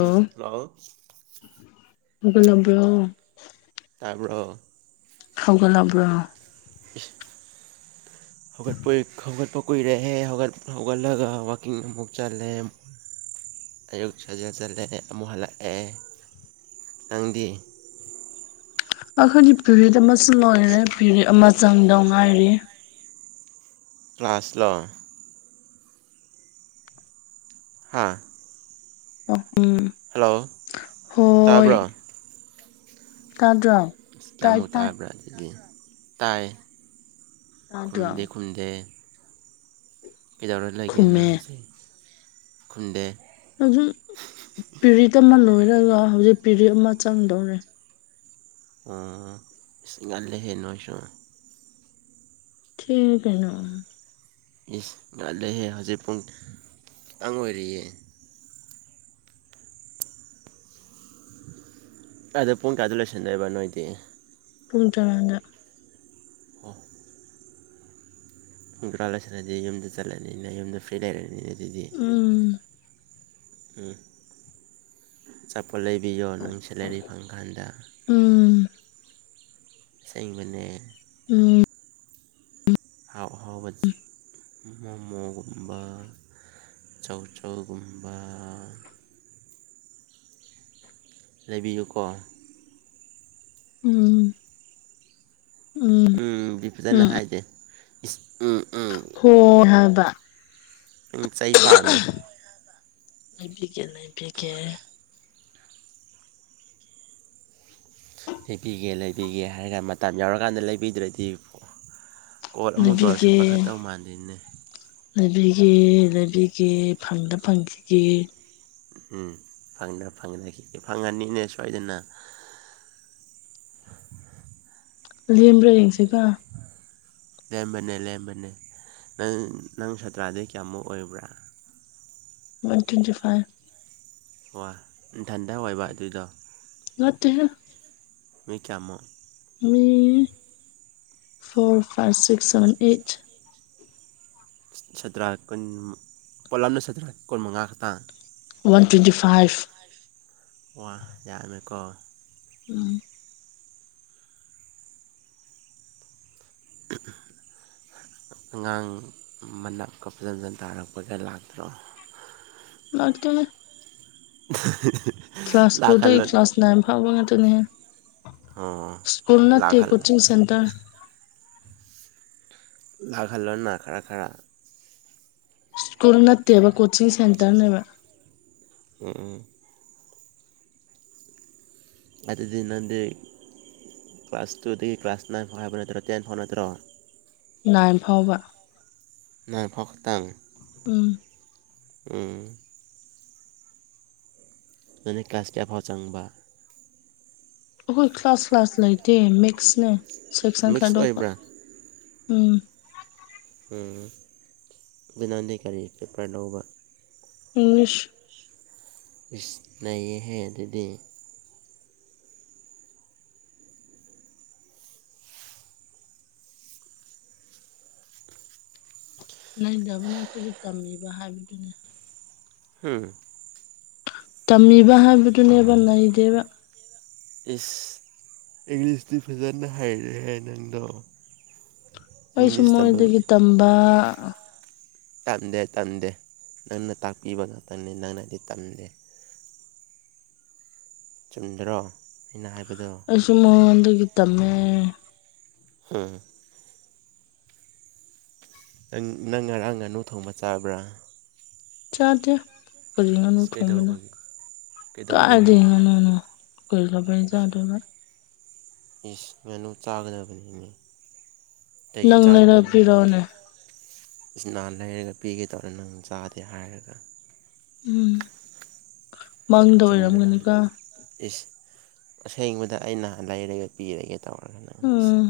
hello ꯍꯧꯒꯠꯂꯕ꯭ꯔꯣ ꯇꯥꯕ꯭ꯔꯣ ꯍꯧꯒꯠꯂꯕ꯭ꯔꯥ ꯏꯁ ꯍꯧꯒꯠꯄꯣꯏ ꯍꯧꯒꯠꯄ ꯀꯨꯏꯔꯦꯍꯦ ꯍꯧꯒꯠ ꯍꯧꯒꯠꯂꯒ ꯋꯥꯛꯀꯤꯡ ꯑꯃꯨꯛ ꯆꯠꯂꯦ ꯑꯌꯨꯛ ꯁꯥꯖꯦꯟ ꯆꯠꯂꯦ ꯑꯃꯨꯛ ꯍꯜꯂꯛꯑꯦ ꯅꯪꯗꯤ ꯑꯩꯈꯣꯏꯗꯤ ꯄꯤꯔꯤꯠ ꯑꯃꯁꯨ ꯂꯣꯏꯔꯦ ꯄꯤꯔꯤꯠ ꯑꯃꯥ ꯆꯪꯗꯧ ꯉꯥꯏꯔꯤ ꯀ꯭ꯂꯥꯁꯂꯣ ꯍꯥꯥ ꯑꯣ ꯍꯜꯂꯣ ꯍꯣꯏ ꯇꯥꯕ꯭ꯔꯣ ꯇꯥꯗ꯭ꯔꯣ ꯇꯥꯏ ꯀ꯭ꯌꯥꯃꯨꯛ ꯇꯥꯏ ꯇꯥꯔꯕ꯭ꯔ ꯑꯗꯨꯗꯤ ꯇꯥꯏ ꯇꯥꯗ꯭ꯔꯣ ꯈꯨꯝꯗꯦ ꯈꯨꯝꯗꯦ ꯀꯗꯧꯔ ꯂꯩꯒꯦ ꯅꯥ ꯈꯨꯝꯃꯦ ꯍꯧꯖꯤ ꯈꯨꯝꯗꯦ ꯍꯧꯖꯤꯛ ꯄꯤꯔꯤꯠ ꯑꯃ ꯂꯣꯏꯔꯒ ꯍꯧꯖꯤꯛ ꯄꯤꯔꯤꯠ ꯑꯃ ꯆꯪꯗꯧꯔꯦ ꯑꯥ ꯑꯥ ꯏꯁ ꯉꯜꯂꯦꯍꯦ ꯅꯣꯏꯁꯨ ꯊꯦꯡꯉꯦ ꯀꯩꯅꯣ ꯏꯁ ꯉꯜꯂꯦꯍꯦ ꯍꯧꯖꯤꯛ ꯄꯨꯡ ꯇꯪ ꯑꯣꯏꯔꯤꯌꯦ ꯀꯥꯏꯗ ꯄꯨꯡ ꯀꯌꯥꯗ ꯂꯣꯏꯁꯟꯗꯣꯏꯕ ꯅꯣꯏꯗꯤ ꯄꯨꯡ ꯇꯔꯥꯗ ꯑꯣ ꯄꯨꯡ ꯇꯔꯥ ꯂꯣꯏꯁꯜꯂꯗꯤ ꯌꯨꯝꯗ ꯆꯠꯂꯅꯤꯅꯦ ꯌꯨꯝꯗ ꯐ꯭ꯔꯤ ꯂꯩꯔꯅꯤꯅꯦ ꯑꯗꯨꯗꯤ ꯎꯝ ꯎꯝ ꯆꯥꯄꯣꯠ ꯂꯩꯕꯤꯌꯣ ꯅꯪ ꯁꯦꯂꯔꯤ ꯐꯪꯀꯥꯟꯗ ꯎꯝ ꯑꯁꯦꯡꯕꯅꯦ ꯎꯝ ꯑꯍꯥꯎ ꯑꯍꯥꯎꯕ ꯃꯣꯃꯣꯒꯨꯝꯕ ꯆꯧꯆꯧꯒꯨꯝꯕ ꯂꯩꯕꯤꯌꯨꯀꯣ ꯎꯝ ꯎꯝ ꯗꯤ ꯐꯖꯅ ꯍꯥꯏꯗꯦ ꯏꯁ ꯎꯝ ꯎꯝ ꯑꯣ ꯍꯥꯕ ꯅꯪ ꯆꯩ ꯄꯥꯝꯃꯦ ꯂꯩꯕꯤꯒꯦ ꯂꯩꯕꯤꯒꯦ ꯂꯩꯕꯤꯒꯦ ꯂꯩꯕꯤꯒꯦ ꯍꯥꯏꯔ ꯃꯇꯥꯝ ꯌꯧꯔꯀꯥꯟꯗ ꯂꯩꯕꯤꯗ꯭ꯔꯗꯤ ꯀꯣꯠ ꯑꯃꯨꯛ ꯇꯧꯔꯁꯨ ꯂꯩꯕꯤꯒꯦ ꯄꯥꯈꯠꯇꯧ ꯃꯥꯟꯗꯦꯅꯦ ꯂꯩꯕꯤꯒꯦ ꯂꯩꯕꯤꯒꯦ ꯐꯪꯗ ꯐꯪꯈꯤꯒꯦ ꯎꯝ ꯐꯪꯗ ꯐꯪꯉꯅꯤ [unintelligible] ꯐꯪꯉꯅꯤꯅꯦ ꯁꯣꯏꯗꯅ ꯂꯦꯝꯕ꯭ꯔ ꯌꯦꯡꯁꯤꯀꯣ ꯂꯦꯝꯕꯅꯦ ꯂꯦꯝꯕꯅꯦ ꯅꯪ ꯅꯪ ꯁꯥꯇ꯭ꯔꯥꯗꯤ ꯀ꯭ꯌꯥꯃꯨꯛ ꯑꯣꯏꯕ꯭ꯔꯥ ꯋꯥꯟ ꯇꯣꯏꯟꯇꯤ ꯐꯥꯏꯚ ꯋꯥ ꯅꯊꯟꯗ ꯑꯣꯏꯕ ꯑꯗꯨꯗꯣ ꯅꯠꯇꯦꯍꯦ ꯃꯤ ꯀ꯭ꯌꯥꯃꯨꯛ ꯃꯤ four five six seven eight ꯁꯇ꯭ꯔꯥ ꯀꯨꯟ ꯄꯨꯂꯞꯅ ꯁꯇ꯭ꯔꯥ ꯀꯨꯟ ꯃꯉꯥ ꯈꯛꯇꯥ ꯋꯥꯟ ꯇꯣꯏꯟꯇꯤ ꯐꯥꯏꯚ ꯋꯥ ꯌꯥꯃꯦꯀꯣ ꯎꯝ [inaudible] ꯑꯉꯥꯡ ꯃꯅꯞꯀ ꯐꯖꯟꯅ ꯇꯥꯔꯛꯄꯒ ꯂꯥꯛꯇ꯭ꯔꯣ ꯂꯥꯛꯇꯦꯗ [unintelligible] ꯀ꯭ꯂꯥꯁ ꯇꯨꯗꯩ ꯂꯥꯛꯍꯜꯂꯣ ꯀ꯭ꯂꯥꯁ ꯅꯥꯏꯟ ꯐꯥꯎꯕ ꯉꯥꯛꯇꯅꯦꯍꯦ ꯑꯣ ꯁ꯭ꯀꯨꯜ ꯅꯠꯇꯦ ꯂꯥꯛꯍꯜ ꯀꯣꯆꯤꯡ ꯁꯦꯟꯇ꯭ꯔ ꯂꯥꯛꯍꯜꯂꯣꯅꯥ ꯈꯔ ꯈꯔ ꯀꯨꯜ ꯅꯠꯇꯦꯕ ꯀꯣꯆꯤꯡ ꯁꯦꯟꯇ꯭ꯔꯅꯦꯕ [unintelligible] ꯑꯗꯨꯗꯤ ꯅꯪꯗꯤ ꯀ꯭ꯂꯥꯁ ꯇꯨꯗꯒꯤ ꯀ꯭ꯂꯥꯁ ꯅꯥꯏꯟ ꯐꯥꯎ ꯍꯥꯏꯕ ꯅꯠꯇ꯭ꯔꯣ ꯇꯦꯟ ꯐꯥꯎ ꯅꯠꯇ꯭ꯔꯣ ꯅꯥꯏꯟ ꯐꯥꯎꯕ ꯅꯥꯏꯟ ꯐꯥꯎ ꯈꯛꯇꯪ ꯎꯝ ꯎꯝ ꯅꯪꯅ ꯀ꯭ꯂꯥꯁ ꯀꯌꯥ ꯐꯥꯎ ꯆꯪꯕ ꯑꯈꯣꯏ ꯀ꯭ꯂꯥꯁ ꯀ꯭ꯂꯥꯁ ꯂꯩꯇꯦ ꯃꯤꯛꯁꯅꯦ ꯁꯦꯛꯁꯟ ꯃꯤꯛꯁ ꯈꯥꯗꯣꯛꯕ ꯑꯣꯏꯕ꯭ꯔꯥ ꯎꯝ ꯎꯝ ꯑꯗꯨ ꯅꯪꯗꯤ ꯀꯔꯤ ꯄꯦꯄ꯭ꯔ ꯂꯧꯕ ꯏꯪꯂꯤꯁ ꯏꯁ ꯅꯩꯌꯦꯍꯦ ꯑꯗꯨꯗꯤ ꯅꯩꯗꯕꯅꯦ ꯑꯈꯣꯏꯁꯨ ꯇꯝꯃꯤꯕ ꯍꯥꯏꯕꯗꯨꯅꯦ ꯍꯝ ꯇꯝꯃꯤꯕ ꯍꯥꯏꯕꯗꯨꯅꯦꯕ ꯅꯩꯗꯦꯕ ꯏꯁ ꯏꯪꯂꯤꯁꯇꯤ ꯐꯖꯟꯅ ꯍꯩꯔꯦꯍꯦ ꯅꯪꯗꯣ ꯑꯩꯁꯨ ꯏꯪꯂꯤꯁ ꯇꯝꯐꯝ ꯃꯣꯏꯗꯒꯤ ꯇꯝꯕ ꯇꯝꯗꯦ ꯇꯝꯗꯦ ꯅꯪꯅ ꯇꯥꯛꯄꯤꯕ ꯉꯥꯛꯇꯅꯤ ꯅꯪꯅꯗꯤ ꯇꯝꯗꯦ ꯆꯨꯝꯗ꯭ꯔꯣ ꯑꯩꯅ ꯍꯥꯏꯕꯗꯣ ꯑꯩꯁꯨ ꯃꯉꯣꯟꯗꯒꯤ ꯇꯝꯃꯦ ꯍꯝ ꯅꯪ ꯅꯪ ꯉꯔꯥꯡ ꯉꯥꯅꯨ ꯊꯣꯡꯕ ꯆꯥꯕ꯭ꯔꯥ ꯆꯥꯗꯦ ꯀꯔꯤ ꯉꯅꯨ ꯏꯁ ꯊꯣꯡꯕꯅꯣ ꯀꯩꯗꯧꯕꯒꯤ ꯀꯩꯗꯧꯕꯒꯤ ꯀꯥꯏꯗꯒꯤ ꯉꯅꯨꯅꯣ ꯀꯔꯤ ꯂꯩꯕꯩ ꯆꯥꯗꯣꯢꯕ ꯏꯁ ꯉꯅꯨ ꯆꯥꯒꯗꯕꯅꯤꯅꯦ ꯀꯩꯒꯤ ꯅꯪ ꯂꯩꯔ ꯆꯥꯗꯕꯅꯣ ꯄꯤꯔꯛꯑꯣꯅꯦ ꯅꯍꯥꯟ ꯂꯩꯔꯒ ꯄꯤꯒꯦ ꯇꯧꯔ ꯅꯪ ꯆꯥꯗꯦ ꯍꯥꯏꯔꯒ ꯎꯝ ꯃꯪꯗ ꯆꯨꯝꯗ꯭ꯔꯣ ꯑꯣꯏꯔꯝꯒꯅꯤꯀꯣ ꯏꯁ ꯑꯁꯦꯡꯕꯗ ꯑꯩꯅ ꯂꯩꯔꯒ ꯄꯤꯔꯒꯦ ꯇꯧꯔꯒ ꯅꯪ ꯏꯁ ꯎꯝ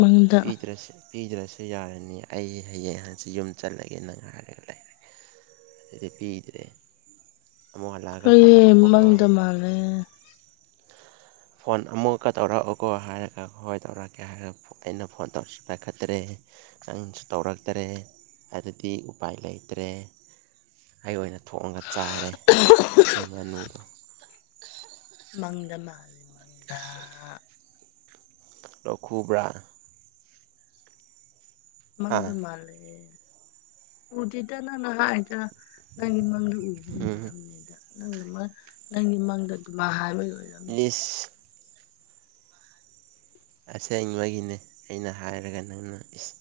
ꯃꯪꯗ ꯄꯤꯗ꯭ꯔꯁꯨ ꯄꯤꯗ꯭ꯔꯁꯨ ꯌꯥꯔꯅꯤ ꯑꯩ ꯍꯌꯦꯡ ꯍꯥꯡꯆꯤꯠ ꯌꯨꯝ ꯆꯠꯂꯒꯦ ꯅꯪ ꯍꯥꯏꯔꯒ ꯂꯩ ꯑꯗꯨꯗꯤ ꯄꯤꯗ꯭ꯔꯦ ꯑꯃꯨꯛ ꯍꯜꯂꯛꯑꯒ ꯐꯣꯟ ꯍꯣꯢꯌꯦ ꯇꯧꯔꯛꯑꯣꯀꯣ ꯃꯪꯗ ꯃꯥꯥꯜꯂꯦ ꯐꯣꯟ ꯑꯃꯨꯛꯀ ꯇꯧꯔꯛꯎꯀꯣ ꯍꯥꯏꯔꯒ ꯍꯣꯏ ꯇꯧꯔꯛꯀꯦ ꯍꯥꯏꯔ ꯑꯩꯅ ꯐꯣꯟ ꯇꯧꯔꯁꯨ ꯄꯥꯢꯈꯠꯇ꯭ꯔꯦ ꯅꯪꯁꯨ ꯇꯧꯔꯛꯇ꯭ꯔꯦ ꯑꯗꯨꯗꯤ ꯎꯄꯥꯏ ꯂꯩꯇ꯭ꯔꯦ ꯑꯩ ꯑꯣꯏꯅ ꯊꯣꯛꯑꯒ ꯆꯥꯔꯦ ꯑꯗꯨ ꯉꯅꯨꯗꯣ ꯃꯪꯗ ꯃꯥꯜꯂꯤ ꯃꯪꯗ ꯂꯣꯛ ꯈꯨꯕ꯭ꯔꯥ ꯍꯥ ꯃꯪꯗ ꯃꯥꯜꯂꯦ ꯎꯗꯦꯗ ꯅꯪꯅ ꯍꯥꯏꯔꯤꯗꯣ ꯅꯪꯒꯤ ꯃꯪꯗ ꯎꯕꯒꯤ ꯎꯝ ꯑꯣꯏꯔꯝꯅꯤꯗ ꯅꯪ ꯅꯪꯒꯤ ꯃꯪꯗ ꯑꯗꯨꯃꯥꯢ ꯍꯥꯏꯕꯒꯤ ꯑꯣꯏꯔꯝꯅꯤ ꯢꯁ ꯑꯁꯦꯡꯕꯒꯤꯅꯦ ꯑꯩꯅ ꯍꯥꯏꯔꯒ ꯅꯪꯅ ꯏꯁ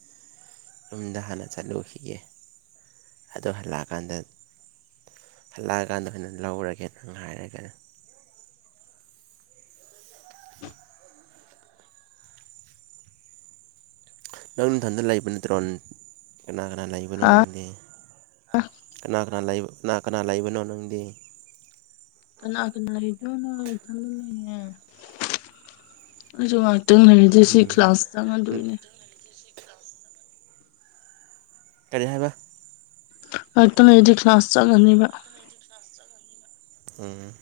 ꯌꯨꯝꯗ ꯍꯥꯟꯅ ꯆꯠꯂꯨꯈꯤꯒꯦ ꯑꯗꯨ ꯍꯜꯂꯛꯑꯀꯥꯟꯗ ꯍꯜꯂꯛꯑꯀꯥꯟꯗ ꯑꯣꯏꯅ ꯂꯧꯔꯒꯦ ꯑꯗꯨꯝ ꯍꯥꯏꯔꯒ [inaudible] ꯅꯪ ꯅꯊꯟꯗ ꯂꯩꯕ ꯅꯠꯇ꯭ꯔꯣ ꯀꯅꯥ ꯀꯅꯥ ꯂꯩꯥꯕꯅꯣ ꯍꯥ ꯅꯪꯗꯤ ꯀꯅꯥ ꯀꯅꯥ ꯀꯅꯥ ꯂꯩꯕꯅꯣ ꯅꯪꯗꯤ ꯀꯅꯥ ꯀꯅꯥ ꯂꯩꯕꯅꯣ ꯑꯩ ꯏꯊꯟ ꯅꯦ ꯑꯩꯁꯨ ꯉꯥꯏ ꯍꯥꯛꯇꯪ ꯂꯩꯔꯗꯤ ꯁꯤ ꯎꯝ ꯀ꯭ꯂꯥꯁ ꯆꯪꯉꯗꯣꯏꯅꯦ ꯀꯔꯤ ꯍꯥꯏꯕ ꯉꯥꯍꯥꯛꯇꯪ ꯂꯩꯔꯗꯤ ꯀ꯭ꯂꯥꯁ ꯆꯪꯉꯅꯤꯕ ꯑꯝ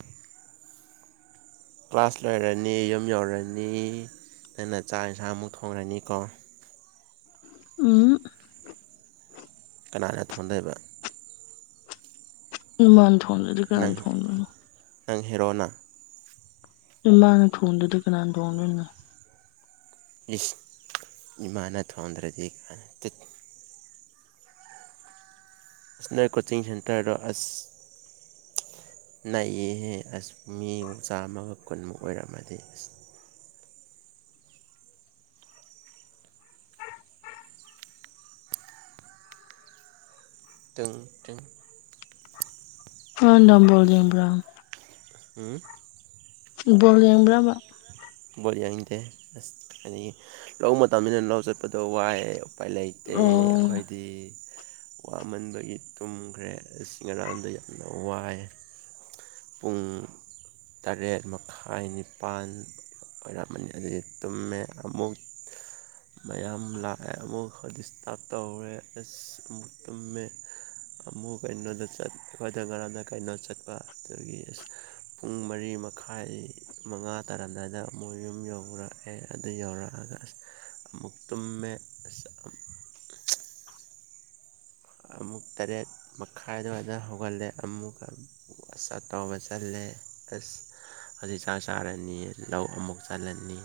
ꯀ꯭ꯂꯥꯁ ꯂꯣꯏꯔꯅꯤ ꯌꯨꯝ ꯌꯧꯔꯅꯤ ꯅꯪꯅ ꯆꯥꯛ ꯌꯦꯟꯁꯥꯡ ꯑꯃꯨꯛ ꯊꯣꯡꯉꯅꯤꯀꯣ ꯎꯝ ꯀꯅꯥꯅ ꯊꯣꯡꯗꯣꯏꯕ ꯏꯃꯥꯅ ꯊꯣꯡꯗ꯭ꯔꯗꯤ ꯅꯪ ꯀꯥꯅꯅ ꯊꯣꯡꯗꯣꯏꯅꯣ ꯅꯪ ꯍꯦꯔꯣꯅꯥ ꯏꯃꯥꯅ ꯊꯣꯡꯗ꯭ꯔꯗꯤ ꯀꯅꯥꯅ ꯊꯣꯡꯗꯣꯢꯅꯣ ꯏꯁ ꯏꯃꯥꯅ ꯊꯧꯗ꯭ꯔꯗꯤ ꯀꯥꯢ ꯇꯨꯠ ꯏꯁ ꯅꯣꯢ ꯀꯣꯆꯤꯡ ꯁꯦꯟꯇꯥꯔꯗꯣ ꯑꯁ ꯅꯩꯍꯦ ꯑꯁ ꯃꯤ ꯆꯥꯝꯃꯒ ꯀꯨꯟꯃꯨꯛ ꯑꯣꯏꯔꯝꯃꯗꯤ ꯏꯁ ꯇꯤꯡ ꯇꯤꯡ [unintelligible] ꯉꯔꯥꯡ ꯅꯨꯡꯗꯥꯡ ꯕꯣꯜ ꯌꯦꯡꯕ꯭ꯔꯣ ꯑꯝ ꯕꯣꯜ ꯌꯦꯡꯕ꯭ꯔꯥꯕ ꯕꯣꯜ ꯌꯥꯡꯗꯦ ꯑꯁ ꯑꯗꯒꯤ ꯂꯧ ꯃꯇꯝꯅꯤꯅ ꯂꯧ ꯆꯠꯄꯗꯣ ꯋꯥꯏꯑꯦ ꯎꯄꯥꯏ ꯂꯩꯇꯦ ꯑꯣ ꯑꯈꯣꯏꯗꯤ ꯋꯥꯃꯟꯕꯒꯤ ꯇꯨꯝꯈ꯭ꯔꯦ ꯑꯁ ꯉꯔꯥꯡꯗꯩ ꯌꯥꯝ ꯋꯥꯏꯌꯦ ꯄꯨꯡ ꯇꯔꯦꯠ ꯃꯈꯥꯏ ꯅꯤꯄꯥꯟ ꯑꯣꯏꯔꯝꯃꯅꯤ ꯑꯗꯨꯗꯤ ꯇꯨꯝꯃꯦ ꯑꯃꯨꯛ ꯃꯌꯥꯝ ꯂꯥꯛꯑꯦ ꯑꯃꯨꯛ ꯍ ꯗꯤꯁꯇꯥꯔꯞ ꯇꯧꯔꯦ ꯑꯁ ꯑꯃꯨꯛ ꯇꯨꯝꯃꯦ ꯑꯃꯨꯛ ꯀꯩꯅꯣꯗ ꯆꯠ ꯑꯩꯈꯣꯏꯗ ꯉꯔꯥꯡꯗ ꯀꯩꯅꯣ ꯆꯠꯄ ꯑꯗꯒꯤ ꯑꯁ ꯄꯨꯡ ꯃꯔꯤ ꯃꯈꯥꯏ ꯃꯉꯥ ꯇꯥꯔꯝꯗꯥꯏꯗ ꯃꯣꯏ ꯌꯨꯝ ꯌꯧꯕ꯭ꯔꯥ ꯑꯦ ꯑꯗꯨ ꯌꯧꯔꯛꯑꯒ ꯑꯁ ꯑꯃꯨꯛ ꯇꯨꯝꯃꯦ ꯑꯁ ꯑꯃꯨꯛ ꯇꯔꯦꯠ ꯃꯈꯥꯏ ꯑꯗꯨꯋꯥꯏꯗ ꯍꯧꯒꯠꯂꯦ ꯑꯃꯨꯛꯀ ꯑꯁꯁ ꯇꯧꯕ ꯆꯠꯂꯦ ꯑꯁ ꯍꯧꯖꯤꯛ ꯆꯥꯛ ꯆꯥꯔꯅꯤ ꯂꯧ ꯑꯃꯨꯛ ꯆꯜꯂꯅꯤ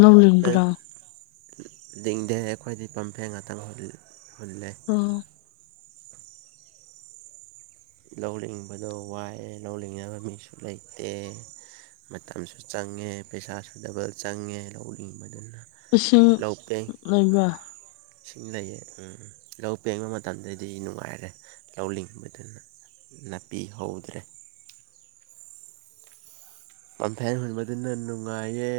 ꯂꯧ ꯅꯪ ꯂꯤꯡꯕꯔꯣ ꯂꯤꯡꯗꯦ ꯑꯩꯈꯣꯏꯗꯤ ꯄꯝꯐꯦꯟ ꯉꯥꯇꯪ ꯍꯨꯜ ꯍꯨꯜꯂꯦ ꯑꯣ ꯂꯧ ꯂꯤꯡꯕꯗꯣ ꯋꯥꯏꯑꯦ ꯂꯧ ꯂꯤꯡꯅꯕ ꯃꯤꯁꯨ ꯂꯩꯇꯦ ꯃꯇꯝꯁꯨ ꯆꯪꯉꯦ ꯄꯩꯁꯥꯁꯨ ꯗꯕꯜ ꯆꯪꯉꯦ ꯂꯧꯂꯤꯡꯕꯗꯨ ꯏꯁꯤꯡ ꯂꯩꯕ꯭ꯔꯥ ꯏꯁꯤꯡ ꯂꯩꯌꯦ ꯎꯝ ꯂꯧ ꯄꯦꯡꯕ ꯃꯇꯝꯗꯗꯤ ꯅꯨꯡꯉꯥꯏꯔꯦ ꯂꯧ ꯂꯤꯡꯕꯗꯨꯅ ꯅꯥꯄꯤ ꯍꯧꯗ꯭ꯔꯦ ꯄꯝꯐꯦꯟ ꯍꯨꯟꯕꯗꯨꯅ ꯅꯨꯡꯉꯥꯏꯌꯦ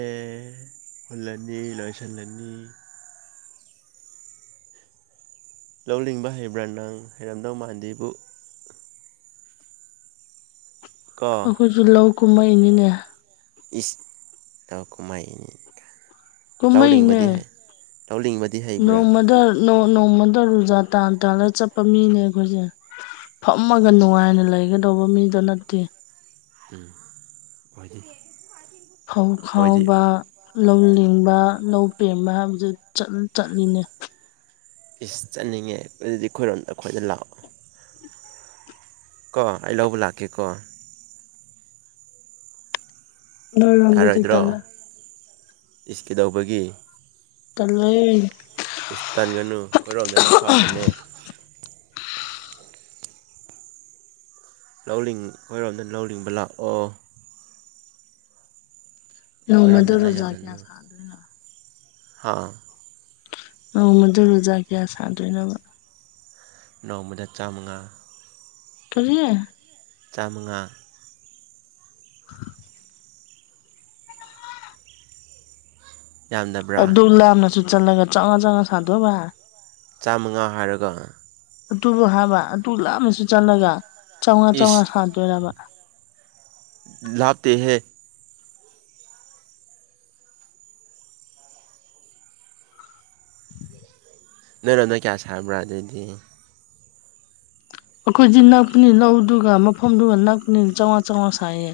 ꯍꯨꯜꯂꯅꯤ ꯂꯣꯏꯁꯤꯜꯂꯅꯤ ꯂꯧ ꯂꯤꯡꯕ ꯍꯩꯕ꯭ꯔꯥ ꯅꯪ ꯍꯩꯔꯝꯗꯧ ꯃꯥꯟꯗꯦꯕꯨ ꯀꯣ ꯑꯩꯈꯣꯏꯁꯨ ꯂꯧ ꯀꯨꯝꯃꯛꯏꯅꯤꯅꯦ ꯏꯁ ꯂꯧ ꯀꯨꯝꯃꯛꯏꯅꯤ ꯀꯥ ꯂꯧ ꯀꯨꯝꯃꯛꯏꯅꯦ ꯂꯤꯡꯕꯗꯤ ꯍꯩ ꯂꯧ ꯂꯤꯡꯕꯗꯤ ꯍꯩꯕ꯭ꯔꯥ ꯅꯣꯡ ꯅꯣꯡꯃꯗ ꯔꯨꯖꯥ ꯇꯥꯟ ꯇꯥꯜꯂꯒ ꯆꯠꯄ ꯃꯤꯅꯦ ꯑꯩꯈꯣꯏꯁꯦ ꯐꯝꯃꯒ ꯅꯨꯡꯉꯥꯏꯅ ꯂꯩꯒꯗꯧꯕ ꯃꯤꯗꯣ ꯅꯠꯇꯦ ꯎꯝ ꯄꯥꯏꯗꯦ ꯐꯧ ꯈꯥꯎꯕ ꯂꯧ ꯂꯤꯡꯕ ꯂꯧ ꯄꯦꯡꯕ ꯍꯥꯏꯕꯖꯦ ꯆꯠ ꯆꯠꯂꯤꯅꯦ ꯏꯁ ꯆꯠꯅꯤꯡꯉꯦ ꯑꯗꯨꯗꯤ ꯑꯩꯈꯣꯏꯔꯣꯝꯗ ꯑꯩꯈꯣꯏꯗ ꯂꯥꯛꯑꯣ ꯀꯣ ꯑꯩ ꯂꯧꯕ ꯂꯥꯛꯀꯦ ꯀꯣ ꯅꯣꯏꯔꯣꯝꯗꯗꯤ ꯌꯥꯔꯣꯏꯗ꯭ꯔꯣ ꯇꯜꯂꯦ ꯏꯁ ꯀꯩꯗꯧꯕꯒꯤ ꯇꯜꯂꯦ ꯏꯁ ꯇꯟꯒꯅꯨ ꯑꯩꯈꯣꯏꯔꯣꯝꯗꯅ ꯐꯕꯅꯦ ꯂꯧ ꯂꯤꯡ ꯑꯩꯈꯣꯏꯔꯣꯝꯗ ꯂꯧꯂꯤꯡꯕ ꯂꯥꯛꯑꯣ ꯅꯣꯡꯃꯗ ꯑꯩꯈꯣꯏꯔꯣꯝꯗꯅ ꯔꯣꯖꯥ ꯀꯌꯥ ꯁꯥ ꯍꯥꯥ ꯅꯣꯡꯃꯗ ꯔꯣꯖꯥ ꯀꯌꯥ ꯁꯥꯗꯨꯏꯅꯣꯕ ꯅꯣꯡꯃꯗ ꯆꯥꯝꯃꯉꯥ ꯀꯔꯤ ꯆꯥꯝꯃꯉꯥ ꯌꯥꯝꯗꯕ꯭ꯔꯥ ꯑꯗꯨꯛ ꯂꯥꯞꯅꯁꯨ ꯆꯠꯂꯒ ꯆꯧꯉꯥ ꯆꯧꯉꯥ ꯁꯥꯗꯣꯕ ꯆꯥꯝꯃꯉꯥ ꯍꯥꯏꯔꯒ ꯑꯗꯨꯨꯕꯨ ꯍꯥꯕ ꯑꯗꯨꯨ ꯂꯥꯞꯅꯁꯨ ꯆꯠꯂꯒ ꯆꯧꯉꯥ ꯆꯧꯉꯥ ꯏꯁ ꯁꯥꯗꯣꯏꯔꯕ ꯂꯥꯞꯇꯦꯍꯦ ꯅꯣꯏꯔꯣꯝꯗ ꯀꯌꯥ ꯁꯥꯕ꯭ꯔ ꯑꯗꯨꯗꯤ ꯑꯈꯣꯏꯗꯤ ꯅꯛꯄꯅꯤ ꯂꯧꯗꯨꯒ ꯃꯐꯝꯗꯨꯒ ꯅꯛꯄꯅꯤ ꯆꯧꯉꯥ ꯆꯧꯉꯥ ꯁꯥꯏꯌꯦ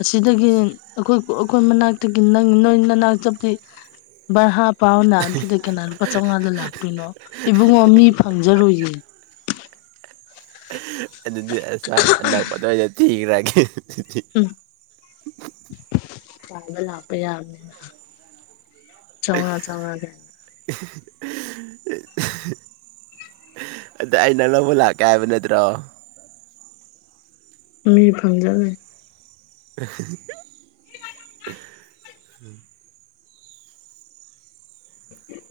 ꯑꯁꯤꯗꯒꯤ ꯑꯈꯣꯏ ꯑꯈꯣꯏ ꯃꯅꯥꯛꯇꯒꯤ ꯅꯪ ꯅꯣꯏ ꯅꯅꯥꯛ ꯆꯠꯄꯗꯤ ꯕꯔꯥ ꯄꯥꯎꯅ ꯑꯗꯨꯗ ꯀꯅꯥ ꯂꯨꯄꯥ ꯆꯝꯉꯥꯗ ꯂꯥꯛꯇꯣꯏꯅꯣ ꯏꯕꯨꯡꯉꯣ ꯃꯤ ꯐꯪꯖꯔꯣꯏꯌꯦ ꯑꯗꯨꯗꯤ ꯑꯁ ꯍꯥꯏꯕ ꯑꯅꯛꯄ ꯑꯗꯥꯏꯗ ꯊꯤꯈ꯭ꯔꯒꯦ ꯗꯨꯗꯤ ꯎꯝ ꯇꯥꯜꯗ ꯂꯥꯛꯄ ꯌꯥꯕꯅꯤꯅ ꯆꯝꯉꯥ ꯆꯝꯉꯥꯒꯤ [inaudible] ꯑꯗꯩ ꯑꯩꯅ ꯂꯧꯕ ꯂꯥꯛꯀꯦ ꯍꯥꯏꯕ ꯅꯠꯇ꯭ꯔꯣ ꯃꯤ ꯐꯪꯗꯂꯩ ꯑꯍꯦ ꯍꯦ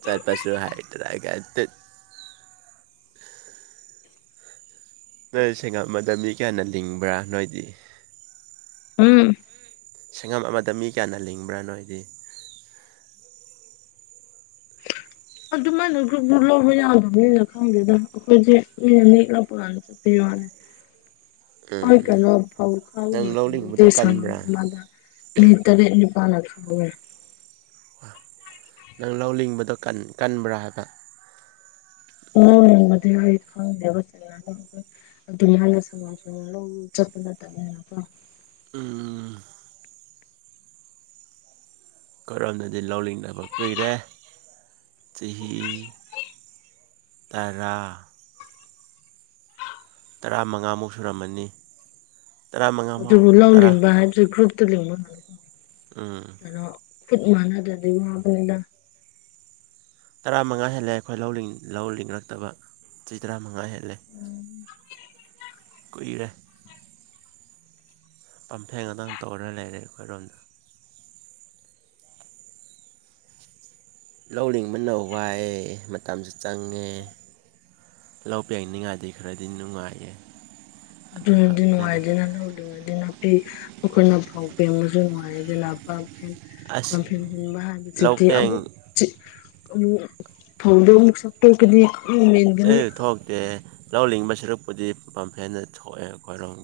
ꯆꯠꯄꯁꯨ ꯍꯩꯇ꯭ꯔꯒ ꯇꯨꯠ ꯅꯣꯏ ꯁꯡꯉꯝ ꯑꯃꯗ ꯃꯤ ꯀꯌꯥꯅ ꯂꯤꯡꯕ꯭ꯔꯥ ꯅꯣꯏꯗꯤ ꯎꯝ ꯁꯡꯉꯝ ꯑꯃꯗ ꯃꯤ ꯀꯌꯥꯅ ꯂꯤꯡꯕ꯭ꯔ ꯅꯣꯏꯗꯤ [inaudible] ꯑꯗꯨꯃꯥꯏꯅ ꯒ꯭ꯔꯨꯞ ꯒ꯭ꯔꯨꯞ ꯂꯧꯕ ꯌꯥꯗꯕꯅꯤꯅ ꯈꯪꯗꯦꯗꯥ ꯑꯈꯣꯏꯗꯤ ꯃꯤꯅ ꯅꯦꯛꯂ ꯄꯨꯔꯛꯑꯅꯤ ꯄꯤꯋꯣꯅꯦ ꯎꯝ ꯑꯩ ꯎꯝ ꯀꯩꯅꯣ ꯐꯧ ꯈꯥꯏꯕ ꯅꯪ ꯂꯧ ꯂꯤꯡꯕꯗꯣ ꯃꯇꯝꯗꯗꯤ ꯁꯡꯉꯝ ꯀꯟꯕ꯭ꯔꯥ ꯑꯃꯗ ꯃꯤ ꯇꯔꯦꯠ ꯅꯤꯄꯥꯥꯜꯅ ꯁꯨꯅꯩ ꯅꯪ ꯂꯧ ꯂꯤꯡꯕꯗꯣ ꯀꯟ ꯀꯟꯕ꯭ꯔ ꯍꯥꯏꯕ꯭ꯔ ꯂꯧ ꯂꯤꯡꯕꯗꯤ ꯑꯩ ꯈꯪꯗꯦꯕ ꯖꯒꯥꯗꯣ ꯑꯗꯨꯃꯥꯏꯅ ꯁꯡꯉꯝ ꯁꯡꯉꯝ ꯂꯧ ꯆꯠꯄ ꯅꯠꯇꯕꯅꯤꯅꯀꯣ ꯎꯝ ꯑꯩꯈꯣꯏꯔꯣꯝꯗꯗꯤ ꯂꯧ ꯂꯤꯡꯗꯕ ꯀꯨꯏꯔꯦ ꯆꯍꯤ ꯇꯔꯥ ꯇꯔꯥꯃꯉꯥꯃꯨꯛ ꯁꯨꯔꯝꯃꯅꯤ ꯇꯔꯥꯃꯉꯥꯃꯨꯛ ꯑꯗꯨꯕꯨ ꯂꯧ ꯇꯔꯥ ꯂꯤꯡꯕ ꯍꯥꯏꯕꯖꯤ ꯒ꯭ꯔꯨꯞꯇ ꯂꯤꯡꯕꯅ ꯎꯝ ꯀꯩꯅꯣ ꯈꯨꯠ ꯃꯥꯟꯅꯗ꯭ꯔꯗꯤ ꯋꯥꯕꯅꯤꯗ ꯇꯔꯥꯃꯉꯥ ꯍꯦꯜꯂꯛꯑꯦ ꯈꯣꯏ ꯂꯧ ꯂꯤꯡꯉꯛꯇꯕ ꯆꯍꯤ ꯇꯔꯥꯃꯉꯥ ꯍꯦꯜꯂꯦ ꯂꯦ ꯀꯨꯏꯔꯦ ꯄꯝꯐꯦꯟ ꯉꯥꯛꯇꯪ ꯇꯧꯔ ꯂꯩꯔꯦ ꯑꯩꯈꯣꯏꯔꯣꯝꯗ ꯂꯧ ꯂꯤꯡꯕꯅ ꯋꯥꯏꯑꯦ ꯃꯇꯝꯁꯨ ꯆꯪꯉꯦ ꯂꯧ ꯄꯦꯡꯅꯤꯉꯥꯏꯗꯤ ꯈꯔꯗꯤ ꯅꯨꯡꯉꯥꯏꯌꯦ ꯎꯝ ꯗꯨ ꯑꯗꯨꯈꯛꯅꯤꯗ ꯅꯨꯉꯥꯏꯗꯨꯅ ꯂꯧꯔꯤ ꯗꯨꯅꯗꯤ ꯅꯥꯄꯤ ꯑꯈꯣꯏꯅ ꯐꯧ ꯄꯦꯡꯉꯁꯨ ꯅꯨꯡꯉꯥꯏꯌꯦ ꯑꯗꯨꯅ ꯄꯥꯡꯐꯦꯟ ꯑꯁ ꯄꯥꯝꯐꯦꯟ ꯍꯨꯟꯕ ꯂꯧ ꯍꯥꯏꯕꯁꯤꯗꯤ ꯑꯃꯨꯛ ꯄꯦꯡ ꯆꯤꯠ ꯑꯃꯨꯛ ꯐꯧꯗꯣꯃꯨꯛ ꯁꯇꯣꯛꯀꯅꯤ ꯇꯨꯃꯤꯟ ꯑꯦ ꯊꯣꯛꯇꯦ ꯂꯧ ꯂꯤꯡꯕ ꯁꯔꯨꯛꯄꯨꯗꯤ ꯄꯥꯝꯐꯦꯟꯅ ꯊꯣꯛꯑꯦ ꯑꯈꯣꯏꯔꯣꯝ